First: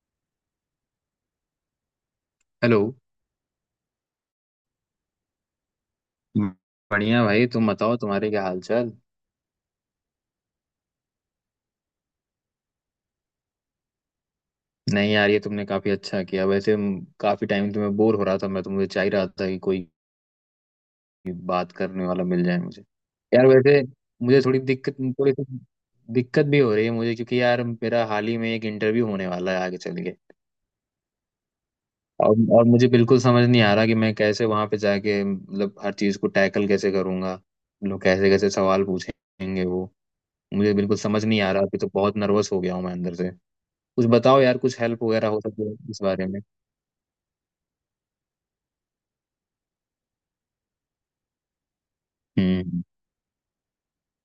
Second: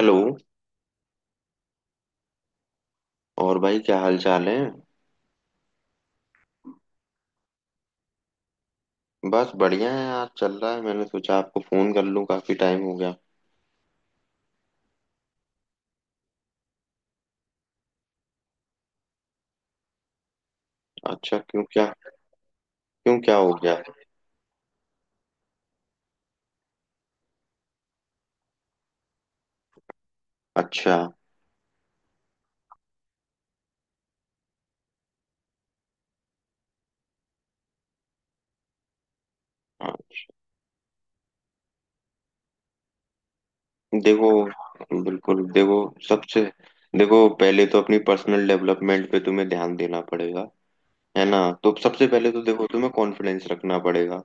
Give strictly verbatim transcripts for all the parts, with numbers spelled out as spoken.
Hello. Hello. और भाई क्या हाल चाल है। बढ़िया भाई, तुम बताओ तुम्हारे क्या हाल चाल। बस बढ़िया है आज चल रहा है, मैंने सोचा आपको फोन कर लूं, काफी टाइम हो गया। नहीं यार, ये तुमने काफी अच्छा किया। वैसे म, काफी टाइम तुम्हें बोर हो रहा था मैं तो, मुझे चाह ही रहा था कि कोई अच्छा क्यों बात क्या। करने वाला मिल जाए मुझे। क्यों क्या यार हो गया। वैसे मुझे थोड़ी दिक्कत, थोड़ी सी दिक्कत भी हो रही है मुझे, क्योंकि यार मेरा हाल ही में एक इंटरव्यू होने वाला है आगे चल के। अच्छा। और और मुझे बिल्कुल समझ नहीं आ रहा कि मैं कैसे वहां पे जाके मतलब हर चीज को टैकल कैसे करूंगा। लोग कैसे कैसे सवाल पूछेंगे वो, हाँ। मुझे बिल्कुल समझ नहीं आ रहा। अभी तो बहुत नर्वस हो गया हूँ मैं अंदर से। कुछ देखो, बताओ यार, कुछ हेल्प वगैरह हो बिल्कुल सके देखो, इस बारे में। सबसे देखो पहले तो अपनी पर्सनल डेवलपमेंट पे तुम्हें ध्यान देना पड़ेगा। है ना, तो सबसे पहले तो देखो हम्म। तुम्हें कॉन्फिडेंस रखना पड़ेगा।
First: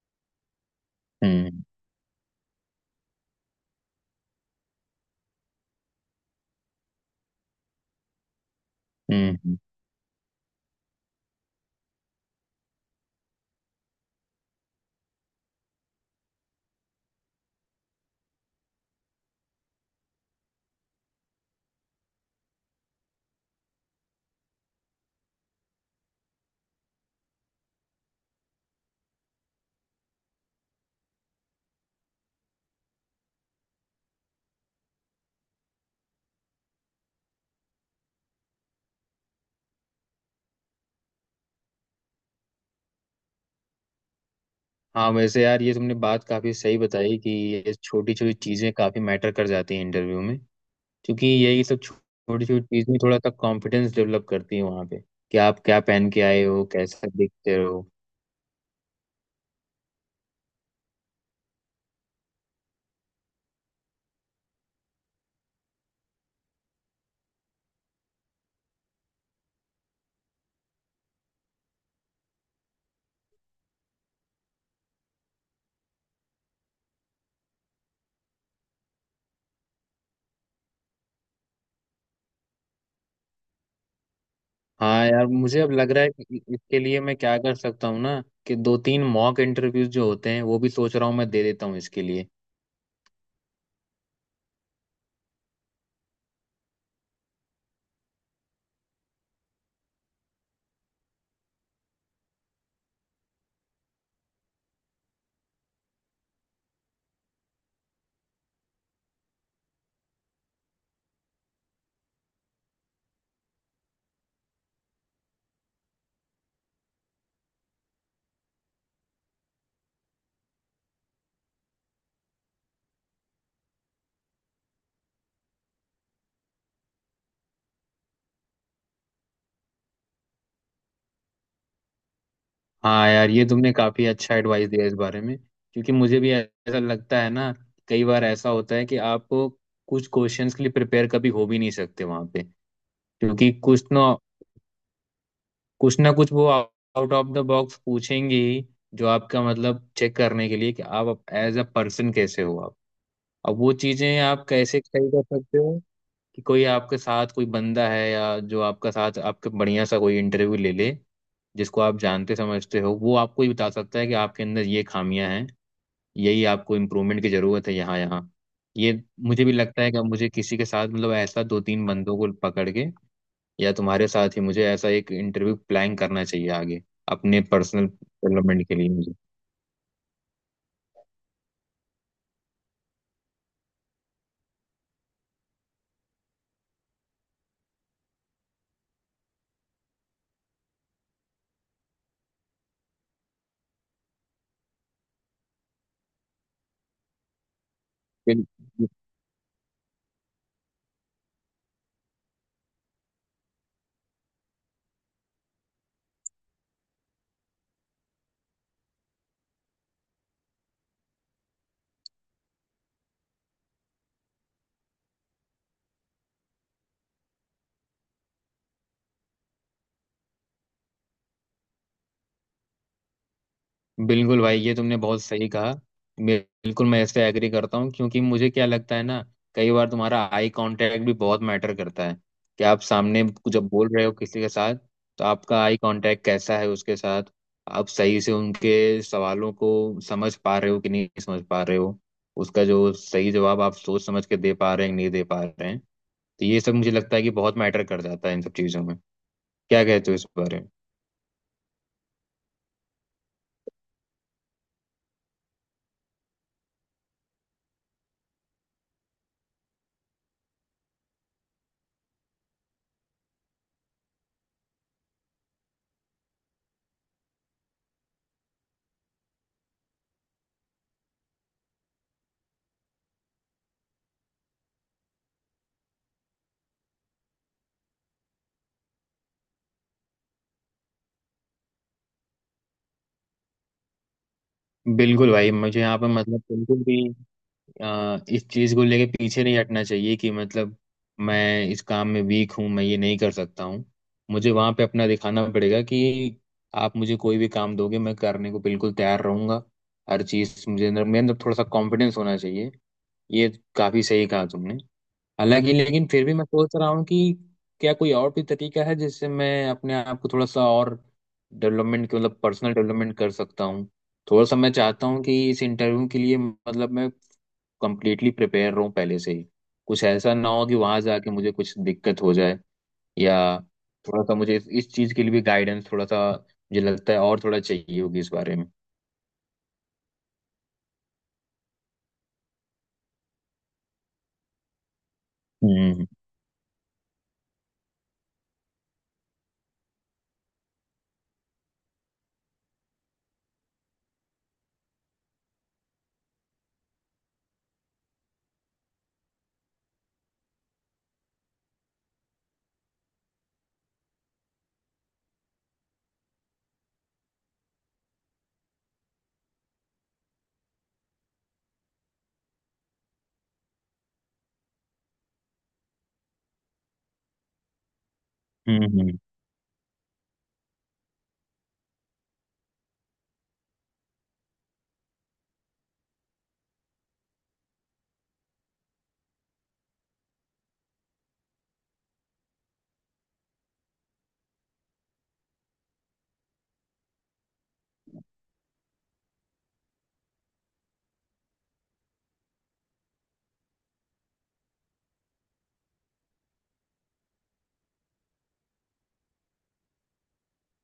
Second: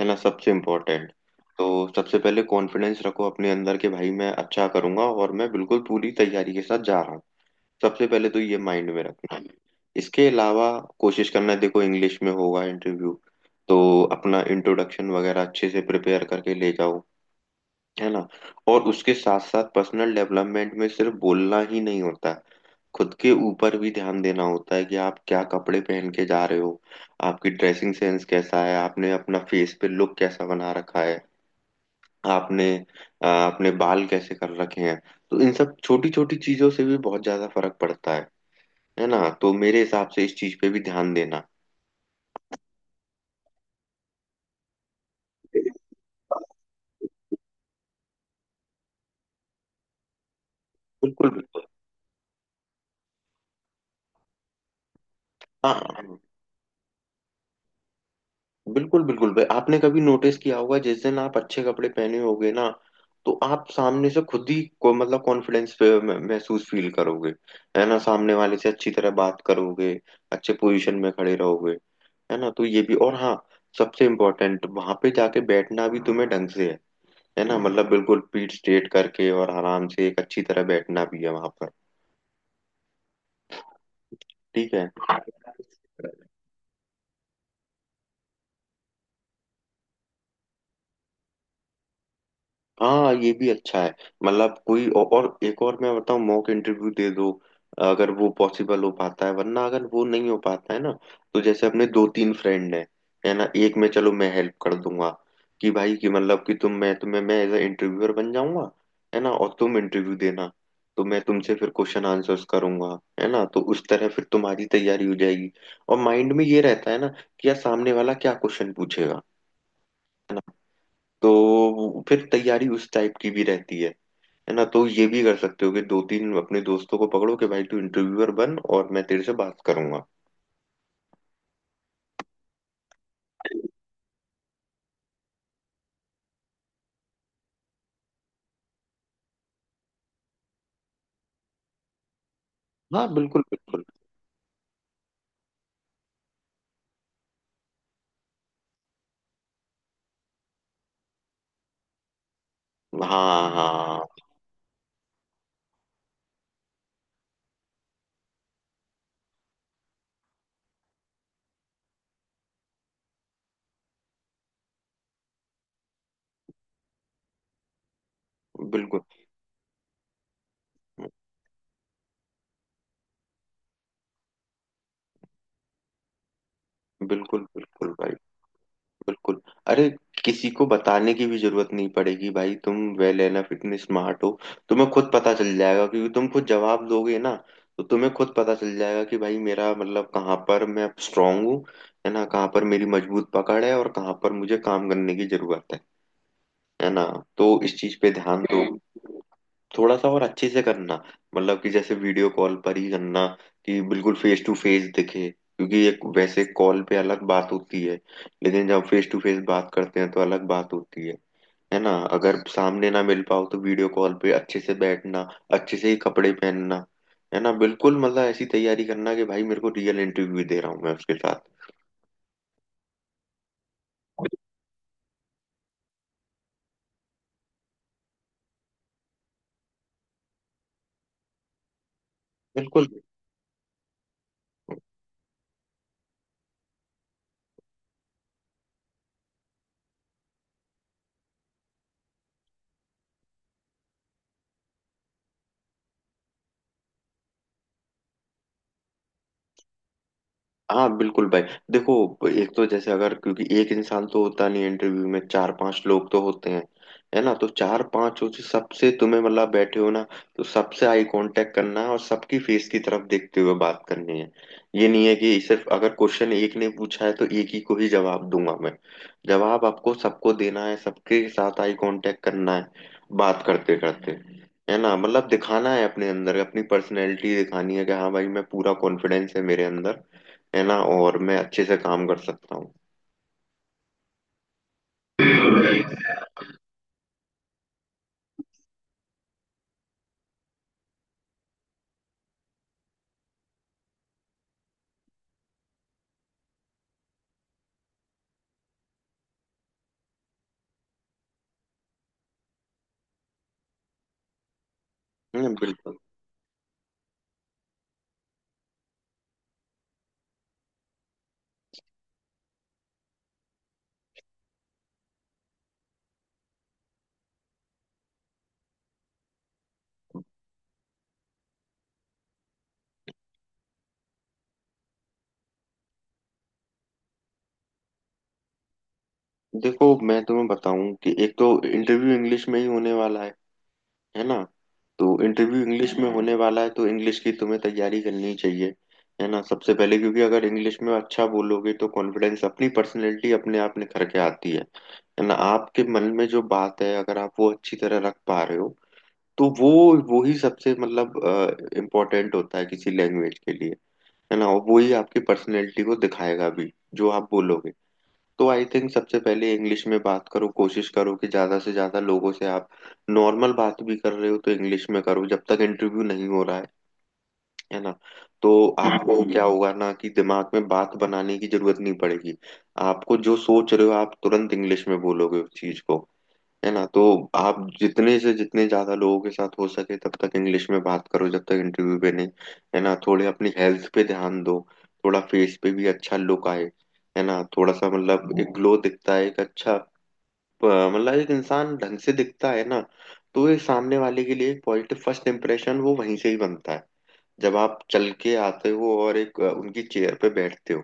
है ना, सबसे इम्पोर्टेंट। हम्म। तो सबसे पहले कॉन्फिडेंस रखो अपने अंदर के, भाई मैं अच्छा करूंगा और मैं बिल्कुल पूरी तैयारी के साथ जा रहा हूँ। सबसे पहले तो ये माइंड में रखना। हम्म। इसके अलावा कोशिश करना है, देखो इंग्लिश में होगा इंटरव्यू, तो अपना इंट्रोडक्शन वगैरह अच्छे से प्रिपेयर करके ले जाओ। है ना, और उसके साथ साथ पर्सनल डेवलपमेंट में सिर्फ बोलना ही नहीं होता है, खुद के ऊपर भी ध्यान देना होता है कि आप क्या कपड़े पहन के जा रहे हो, आपकी ड्रेसिंग सेंस कैसा है, आपने अपना फेस पे लुक कैसा बना रखा है, आपने अ, अपने बाल कैसे कर रखे हैं। तो इन सब छोटी छोटी चीजों से भी बहुत ज्यादा फर्क पड़ता है। है ना, तो मेरे हिसाब से इस चीज पे भी ध्यान देना। हाँ वैसे यार, ये तुमने बात काफी सही बताई कि ये छोटी छोटी चीजें काफी मैटर कर जाती हैं इंटरव्यू में। क्योंकि बिल्कुल यही बिल्कुल। सब छोटी छोटी चीजें थोड़ा सा कॉन्फिडेंस डेवलप करती है वहाँ पे, कि आप हाँ क्या पहन हाँ, के आए हो, कैसा दिखते हो। बिल्कुल बिल्कुल भाई, आपने कभी नोटिस किया होगा जिस दिन आप अच्छे कपड़े पहने होगे ना, तो आप सामने से खुद ही को मतलब कॉन्फिडेंस महसूस फील करोगे। है ना, सामने वाले से अच्छी तरह बात करोगे, अच्छे पोजीशन में खड़े रहोगे। है ना, तो ये भी, और हाँ सबसे इम्पोर्टेंट वहां पे जाके बैठना भी तुम्हें ढंग से है। है ना, मतलब बिल्कुल पीठ स्ट्रेट करके और आराम से एक अच्छी तरह बैठना भी है वहां पर। ठीक है। हाँ यार, मुझे अब लग रहा है कि इ- इसके लिए मैं क्या कर सकता हूँ ना, कि दो तीन मॉक इंटरव्यूज जो होते हैं, वो भी सोच रहा हूँ मैं दे देता हूँ इसके लिए। हाँ ये भी अच्छा है, मतलब कोई औ- और एक और मैं बताऊँ, मॉक इंटरव्यू दे दो। अगर वो पॉसिबल हो पाता है, वरना अगर वो नहीं हो पाता है ना, तो जैसे अपने दो तीन फ्रेंड हैं। है ना, एक में चलो मैं हेल्प कर दूंगा कि भाई कि मतलब कि तुम मैं तुम्हें मैं एज अ इंटरव्यूअर बन जाऊंगा। है ना, और तुम इंटरव्यू देना, तो मैं तुमसे फिर क्वेश्चन आंसर्स करूंगा। है ना, तो उस तरह फिर तुम्हारी तैयारी हो जाएगी। और माइंड में ये रहता है ना कि यार सामने वाला क्या क्वेश्चन पूछेगा, तो फिर तैयारी उस टाइप की भी रहती है। है ना, तो ये भी कर सकते हो कि दो तीन अपने दोस्तों को पकड़ो कि भाई तू इंटरव्यूअर बन और मैं तेरे से बात करूंगा। हाँ यार, ये तुमने काफी अच्छा एडवाइस दिया इस बारे में, क्योंकि मुझे भी ऐसा लगता है ना, कई बार ऐसा होता है कि आपको कुछ क्वेश्चंस के लिए प्रिपेयर कभी हो भी नहीं सकते वहां पे। हाँ बिल्कुल क्योंकि बिल्कुल। कुछ ना कुछ ना कुछ वो आउट ऑफ द बॉक्स पूछेंगे ही, जो आपका मतलब चेक करने के लिए कि आप एज अ पर्सन कैसे हो आप। हाँ अब वो हाँ। चीजें आप कैसे सही कर सकते हो कि कोई आपके साथ कोई बंदा है, या जो आपका साथ आपके बढ़िया सा कोई इंटरव्यू ले ले, जिसको आप जानते समझते हो, वो आपको ही बता सकता है कि आपके अंदर ये खामियां हैं, यही आपको इम्प्रूवमेंट की ज़रूरत है यहाँ यहाँ। बिल्कुल ये, मुझे भी लगता है कि अब मुझे किसी के साथ मतलब ऐसा दो तीन बंदों को पकड़ के, या तुम्हारे साथ ही मुझे ऐसा एक इंटरव्यू प्लान करना चाहिए आगे, बिल्कुल अपने पर्सनल बिल्कुल भाई। डेवलपमेंट के लिए। बिल्कुल। अरे, किसी को बताने की भी जरूरत नहीं पड़ेगी भाई, तुम वेल एनफ इतने स्मार्ट हो, तुम्हें खुद पता चल जाएगा क्योंकि तुम खुद जवाब दोगे ना, तो तुम्हें खुद पता चल जाएगा कि भाई मेरा मतलब कहाँ पर मैं स्ट्रांग हूँ। है ना, कहाँ पर मेरी मजबूत पकड़ है और कहाँ पर मुझे काम करने की जरूरत है। है ना, तो इस चीज पे ध्यान दो। मुझे थोड़ा सा और अच्छे से करना, मतलब कि जैसे वीडियो कॉल पर ही करना कि बिल्कुल फेस टू फेस दिखे, क्योंकि एक वैसे कॉल पे अलग बात होती है, लेकिन जब फेस टू फेस बात करते हैं तो अलग बात होती है। है ना, अगर सामने ना मिल पाओ तो वीडियो कॉल पे अच्छे से बैठना, अच्छे से ही कपड़े पहनना। है ना बिल्कुल, मतलब ऐसी तैयारी करना कि भाई मेरे को रियल इंटरव्यू दे रहा हूँ मैं उसके साथ। बिल्कुल, भाई ये तुमने बहुत सही कहा। बिल्कुल मैं इससे एग्री करता हूँ, क्योंकि मुझे क्या लगता है ना, कई बार तुम्हारा आई कांटेक्ट भी बहुत मैटर करता है, कि आप बिल्कुल। सामने जब बोल रहे हो किसी के साथ, तो आपका आई कांटेक्ट कैसा है उसके साथ, आप सही से उनके सवालों को समझ पा रहे हो कि नहीं समझ पा रहे हो, उसका जो सही जवाब आप सोच समझ के दे पा रहे हैं कि नहीं दे पा रहे हैं। तो ये सब मुझे लगता है कि बहुत मैटर कर जाता है इन सब चीज़ों में। क्या कहते हो इस बारे हाँ बिल्कुल भाई, देखो एक तो जैसे अगर, क्योंकि एक इंसान तो होता नहीं इंटरव्यू में, चार पांच लोग तो होते हैं। है ना, तो चार पांच हो से सबसे तुम्हें मतलब बैठे हो ना, तो सबसे आई कांटेक्ट करना है और सबकी फेस की तरफ देखते हुए बात करनी है। ये नहीं है कि सिर्फ अगर क्वेश्चन एक ने पूछा है तो एक ही को ही जवाब दूंगा मैं, जवाब आपको सबको देना है, सबके साथ आई कांटेक्ट करना है बात करते करते। है ना, मतलब दिखाना है अपने अंदर, अपनी पर्सनैलिटी दिखानी है कि हाँ भाई मैं पूरा कॉन्फिडेंस है मेरे अंदर। है ना, और मैं अच्छे से काम कर सकता हूँ। में। बिल्कुल भाई, मुझे यहाँ पे मतलब बिल्कुल भी अ, इस चीज को लेके पीछे नहीं हटना चाहिए कि मतलब मैं इस काम में वीक हूँ, मैं ये नहीं कर सकता हूँ। मुझे वहां पे अपना दिखाना पड़ेगा कि आप मुझे कोई भी काम दोगे, मैं करने को बिल्कुल तैयार रहूंगा हर चीज। मुझे अंदर, मेरे अंदर थोड़ा सा कॉन्फिडेंस होना चाहिए, ये काफी सही कहा तुमने। है ना हालांकि बिल्कुल। लेकिन फिर भी मैं सोच रहा हूँ कि क्या कोई और भी तरीका है जिससे मैं अपने आप को थोड़ा सा और डेवलपमेंट मतलब पर्सनल डेवलपमेंट कर सकता हूँ। थोड़ा सा मैं चाहता हूँ कि इस इंटरव्यू के लिए मतलब मैं कंप्लीटली प्रिपेयर रहूं पहले से ही, कुछ ऐसा ना हो कि वहां जाके मुझे कुछ दिक्कत हो जाए, या थोड़ा सा मुझे इस, इस चीज के लिए भी गाइडेंस थोड़ा सा मुझे लगता है और थोड़ा चाहिए होगी इस बारे में। देखो मैं तुम्हें बताऊं कि एक तो इंटरव्यू इंग्लिश में ही होने वाला है। है ना, तो इंटरव्यू इंग्लिश हम्म। में होने वाला है, तो इंग्लिश की तुम्हें तैयारी करनी चाहिए। है ना, सबसे पहले, क्योंकि अगर इंग्लिश में अच्छा बोलोगे तो कॉन्फिडेंस अपनी पर्सनैलिटी अपने आप निखर के आती है। है ना, आपके मन में जो बात है अगर आप वो अच्छी तरह रख पा रहे हो तो वो वो ही सबसे मतलब इम्पोर्टेंट होता है किसी लैंग्वेज के लिए। है ना, वो ही आपकी पर्सनैलिटी को दिखाएगा भी जो आप बोलोगे। तो आई थिंक सबसे पहले इंग्लिश में बात करो, कोशिश करो कि ज्यादा से ज्यादा लोगों से आप नॉर्मल बात भी कर रहे हो तो इंग्लिश में करो जब तक इंटरव्यू नहीं हो रहा है। है ना, तो हम्म। आपको हम्म क्या हम्म होगा ना कि दिमाग में बात बनाने की जरूरत नहीं पड़ेगी, आपको जो सोच रहे हो आप तुरंत इंग्लिश में बोलोगे उस चीज को। है ना, तो आप जितने से जितने ज्यादा लोगों के साथ हो सके तब तक इंग्लिश में बात करो जब तक इंटरव्यू पे नहीं। है ना, थोड़े अपनी हेल्थ पे ध्यान दो, थोड़ा फेस पे भी अच्छा लुक आए। है ना, थोड़ा सा मतलब एक ग्लो दिखता है एक अच्छा प- मतलब एक इंसान ढंग से दिखता है ना, तो ये सामने वाले के लिए एक पॉजिटिव फर्स्ट इम्प्रेशन वो वहीं से ही बनता है जब आप चल के आते हो और एक अ, उनकी चेयर पे बैठते हो,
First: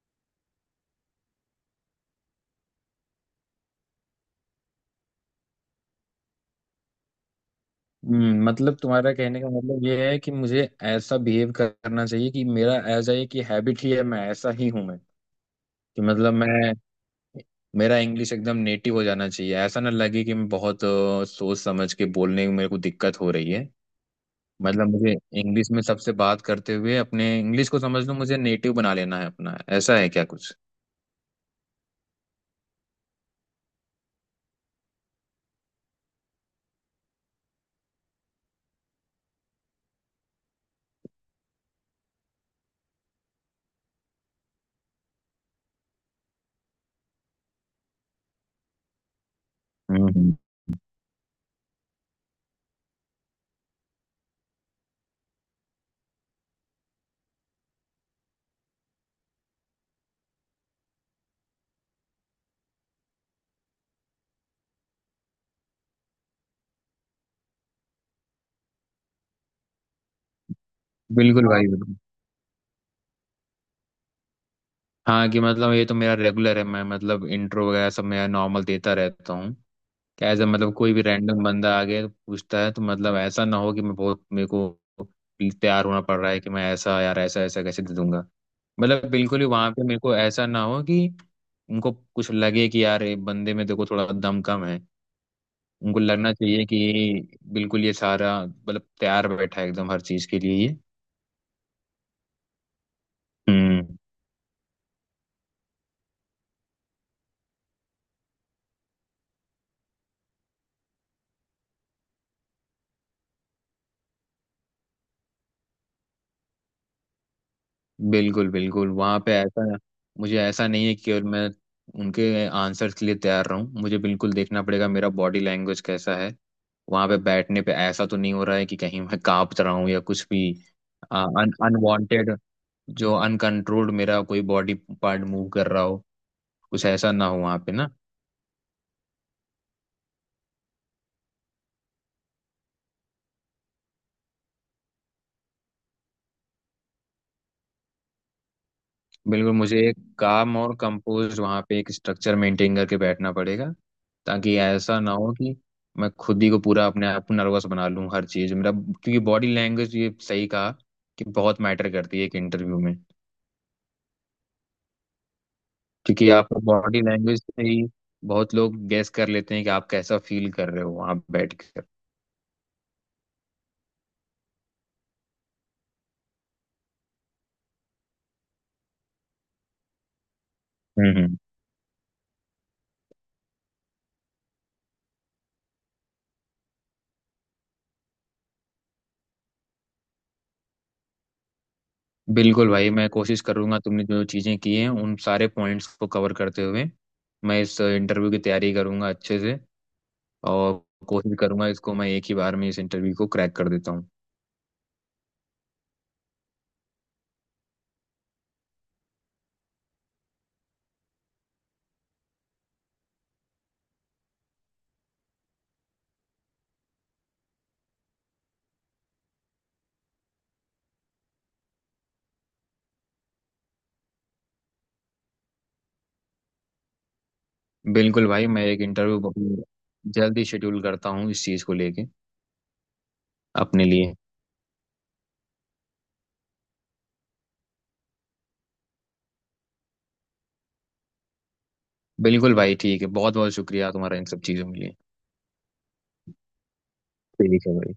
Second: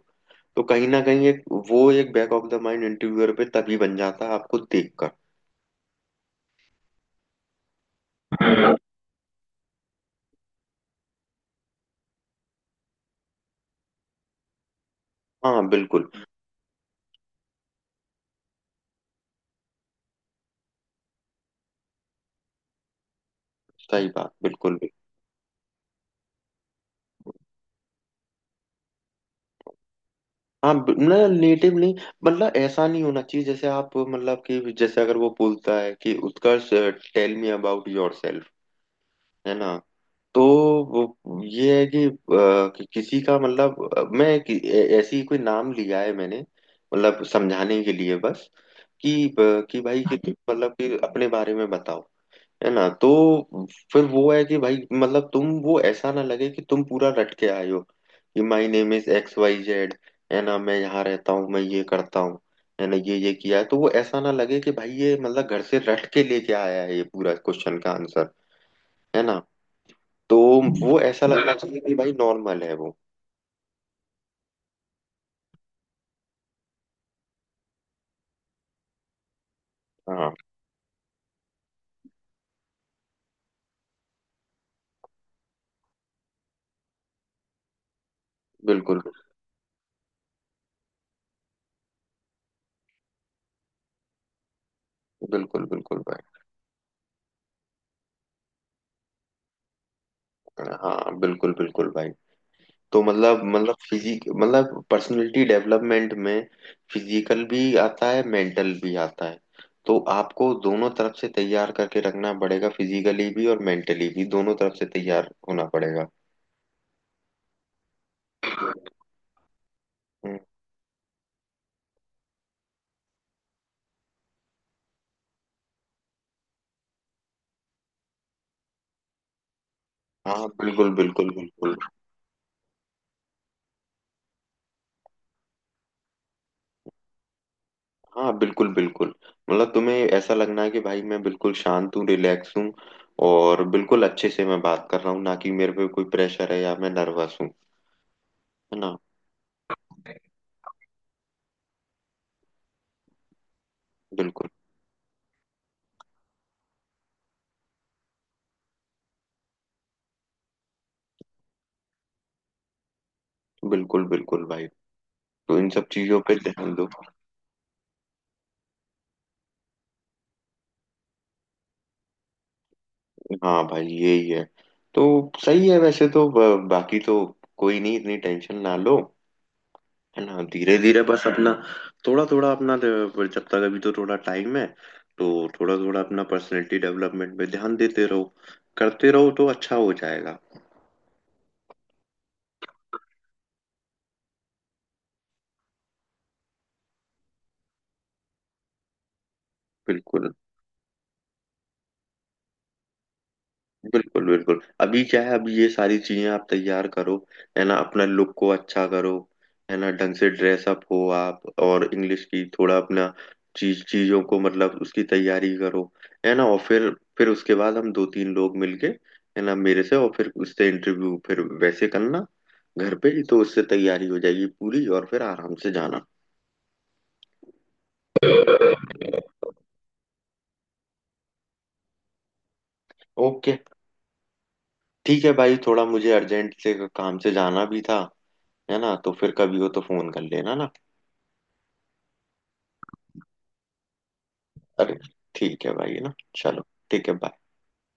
तो कहीं ना कहीं एक वो एक back of the mind interviewer पे तभी बन जाता है आपको देखकर। हम्म, मतलब तुम्हारा कहने का मतलब ये है कि मुझे ऐसा बिहेव करना चाहिए कि मेरा ऐसा ये कि हैबिट ही है, मैं ऐसा ही हूं मैं, कि हाँ बिल्कुल। मतलब मैं, मेरा इंग्लिश एकदम नेटिव हो जाना चाहिए, ऐसा ना लगे कि मैं बहुत अ, सोच समझ के बोलने में मेरे को दिक्कत हो रही है। सही बात बिल्कुल मतलब भी। मुझे इंग्लिश में सबसे बात करते हुए अपने इंग्लिश को समझ लो मुझे नेटिव बना लेना है अपना, ऐसा है क्या कुछ। हाँ ब- मतलब नेटिव नहीं, मतलब ऐसा नहीं होना चाहिए जैसे आप मतलब कि जैसे अगर वो बोलता है कि Utkarsh tell me about yourself. है ना, तो वो ये है कि, अ, कि किसी का मतलब अ, मैं कि, ऐ- ऐसी कोई नाम लिया है मैंने, मतलब समझाने के लिए बस, कि अ, कि भाई हम्म। कि तुम हम्म। मतलब कि अपने बारे में बताओ। है ना, तो फिर वो है कि भाई मतलब तुम वो ऐसा ना लगे कि तुम पूरा रट के आए हो कि my name is X Y Z. है ना, मैं यहाँ रहता हूँ, मैं ये करता हूँ। है ना, ये ये किया है, तो वो ऐसा ना लगे कि भाई ये मतलब घर से रट के लेके आया है ये पूरा क्वेश्चन का आंसर। है ना, तो वो ऐसा बिल्कुल लगना हाँ भाई, चाहिए कि बिल्कुल भाई नॉर्मल है वो। हाँ, कि मतलब ये तो मेरा रेगुलर है, मैं मतलब इंट्रो वगैरह सब मेरा नॉर्मल देता रहता हूँ क्या, हाँ ऐसा मतलब कोई भी रैंडम बंदा आ गया तो पूछता है, तो मतलब ऐसा ना हो कि मैं बहुत मेरे को तैयार होना पड़ रहा है कि मैं ऐसा, यार ऐसा ऐसा कैसे दे दूंगा। बिल्कुल मतलब बिल्कुल ही वहां पे मेरे को ऐसा ना हो कि उनको कुछ लगे कि यार ये बंदे में देखो थोड़ा दम कम है। बिल्कुल उनको बिल्कुल लगना चाहिए कि बिल्कुल ये सारा मतलब तैयार बैठा है एकदम हर चीज के लिए भाई। ये। हाँ बिल्कुल बिल्कुल भाई, तो मतलब मतलब हम्म। फिजिक मतलब पर्सनालिटी डेवलपमेंट में फिजिकल भी आता है, मेंटल भी आता है। तो आपको दोनों तरफ से तैयार करके रखना पड़ेगा, फिजिकली भी और मेंटली भी, दोनों तरफ से तैयार होना पड़ेगा। बिल्कुल बिल्कुल वहाँ पे ऐसा, हम्म। मुझे ऐसा नहीं है कि केवल मैं उनके आंसर्स के लिए तैयार रहूं, मुझे बिल्कुल देखना पड़ेगा मेरा बॉडी लैंग्वेज कैसा है, वहाँ पे बैठने पे ऐसा तो नहीं हो रहा है कि कहीं मैं कांप रहा हूँ, या कुछ हाँ भी बिल्कुल बिल्कुल अन बिल्कुल। अनवांटेड जो अनकंट्रोल्ड मेरा कोई बॉडी पार्ट मूव कर रहा हो, कुछ ऐसा ना हो वहाँ पे ना। हाँ बिल्कुल बिल्कुल, मतलब तुम्हें ऐसा लगना है कि भाई मैं बिल्कुल शांत हूँ, रिलैक्स हूँ, और बिल्कुल अच्छे से मैं बात कर रहा हूँ, ना कि मेरे पे कोई प्रेशर है या मैं नर्वस हूँ। है ना। बिल्कुल, मुझे एक काम और कंपोज वहाँ पे एक स्ट्रक्चर मेंटेन करके बैठना पड़ेगा, बिल्कुल ताकि ऐसा ना हो कि मैं खुद ही को पूरा अपने आप को नर्वस बना लूँ हर चीज़ मेरा। क्योंकि बॉडी लैंग्वेज, ये सही कहा कि बहुत मैटर करती है एक इंटरव्यू में। बिल्कुल बिल्कुल भाई, तो इन सब चीजों क्योंकि पे आप ध्यान दो। बॉडी लैंग्वेज से ही बहुत लोग गेस कर लेते हैं कि आप कैसा फील कर रहे हो वहाँ बैठ कर। हाँ भाई यही है, तो सही है वैसे तो ब- बाकी तो कोई नहीं, इतनी टेंशन ना लो। है ना, धीरे धीरे हम्म। बस हम्म। अपना थोड़ा थोड़ा अपना द- जब तक अभी तो थोड़ा टाइम है, तो थोड़ा थोड़ा अपना पर्सनैलिटी डेवलपमेंट पे ध्यान देते रहो, करते रहो तो अच्छा हो जाएगा। बिल्कुल भाई, मैं कोशिश करूंगा तुमने जो चीज़ें की हैं उन सारे पॉइंट्स को कवर करते हुए मैं इस इंटरव्यू की तैयारी करूंगा अच्छे से। बिल्कुल और कोशिश करूंगा इसको मैं एक ही बार में इस इंटरव्यू को क्रैक कर देता हूँ। बिल्कुल, बिल्कुल अभी क्या है, अभी ये सारी चीजें आप तैयार करो। है ना, अपना लुक को अच्छा करो। है ना, ढंग से ड्रेस अप हो आप, और इंग्लिश की थोड़ा अपना चीज चीजों को मतलब उसकी तैयारी करो। है ना, और फिर फिर उसके बाद हम दो तीन लोग मिलके, है ना, मेरे से और फिर उससे इंटरव्यू फिर वैसे करना, घर पे ही तो उससे तैयारी हो जाएगी पूरी, और फिर आराम से जाना। बिल्कुल भाई, मैं एक इंटरव्यू जल्दी शेड्यूल करता हूँ इस चीज़ को लेके ओके। अपने लिए। ठीक है भाई, थोड़ा मुझे अर्जेंट से काम से जाना भी था। है ना, तो फिर कभी हो तो फोन कर लेना ना। बिल्कुल भाई, ठीक है, बहुत बहुत शुक्रिया तुम्हारा इन सब चीज़ों के लिए। अरे ठीक है भाई, है ना, चलो, ठीक है bye. ठीक है भाई।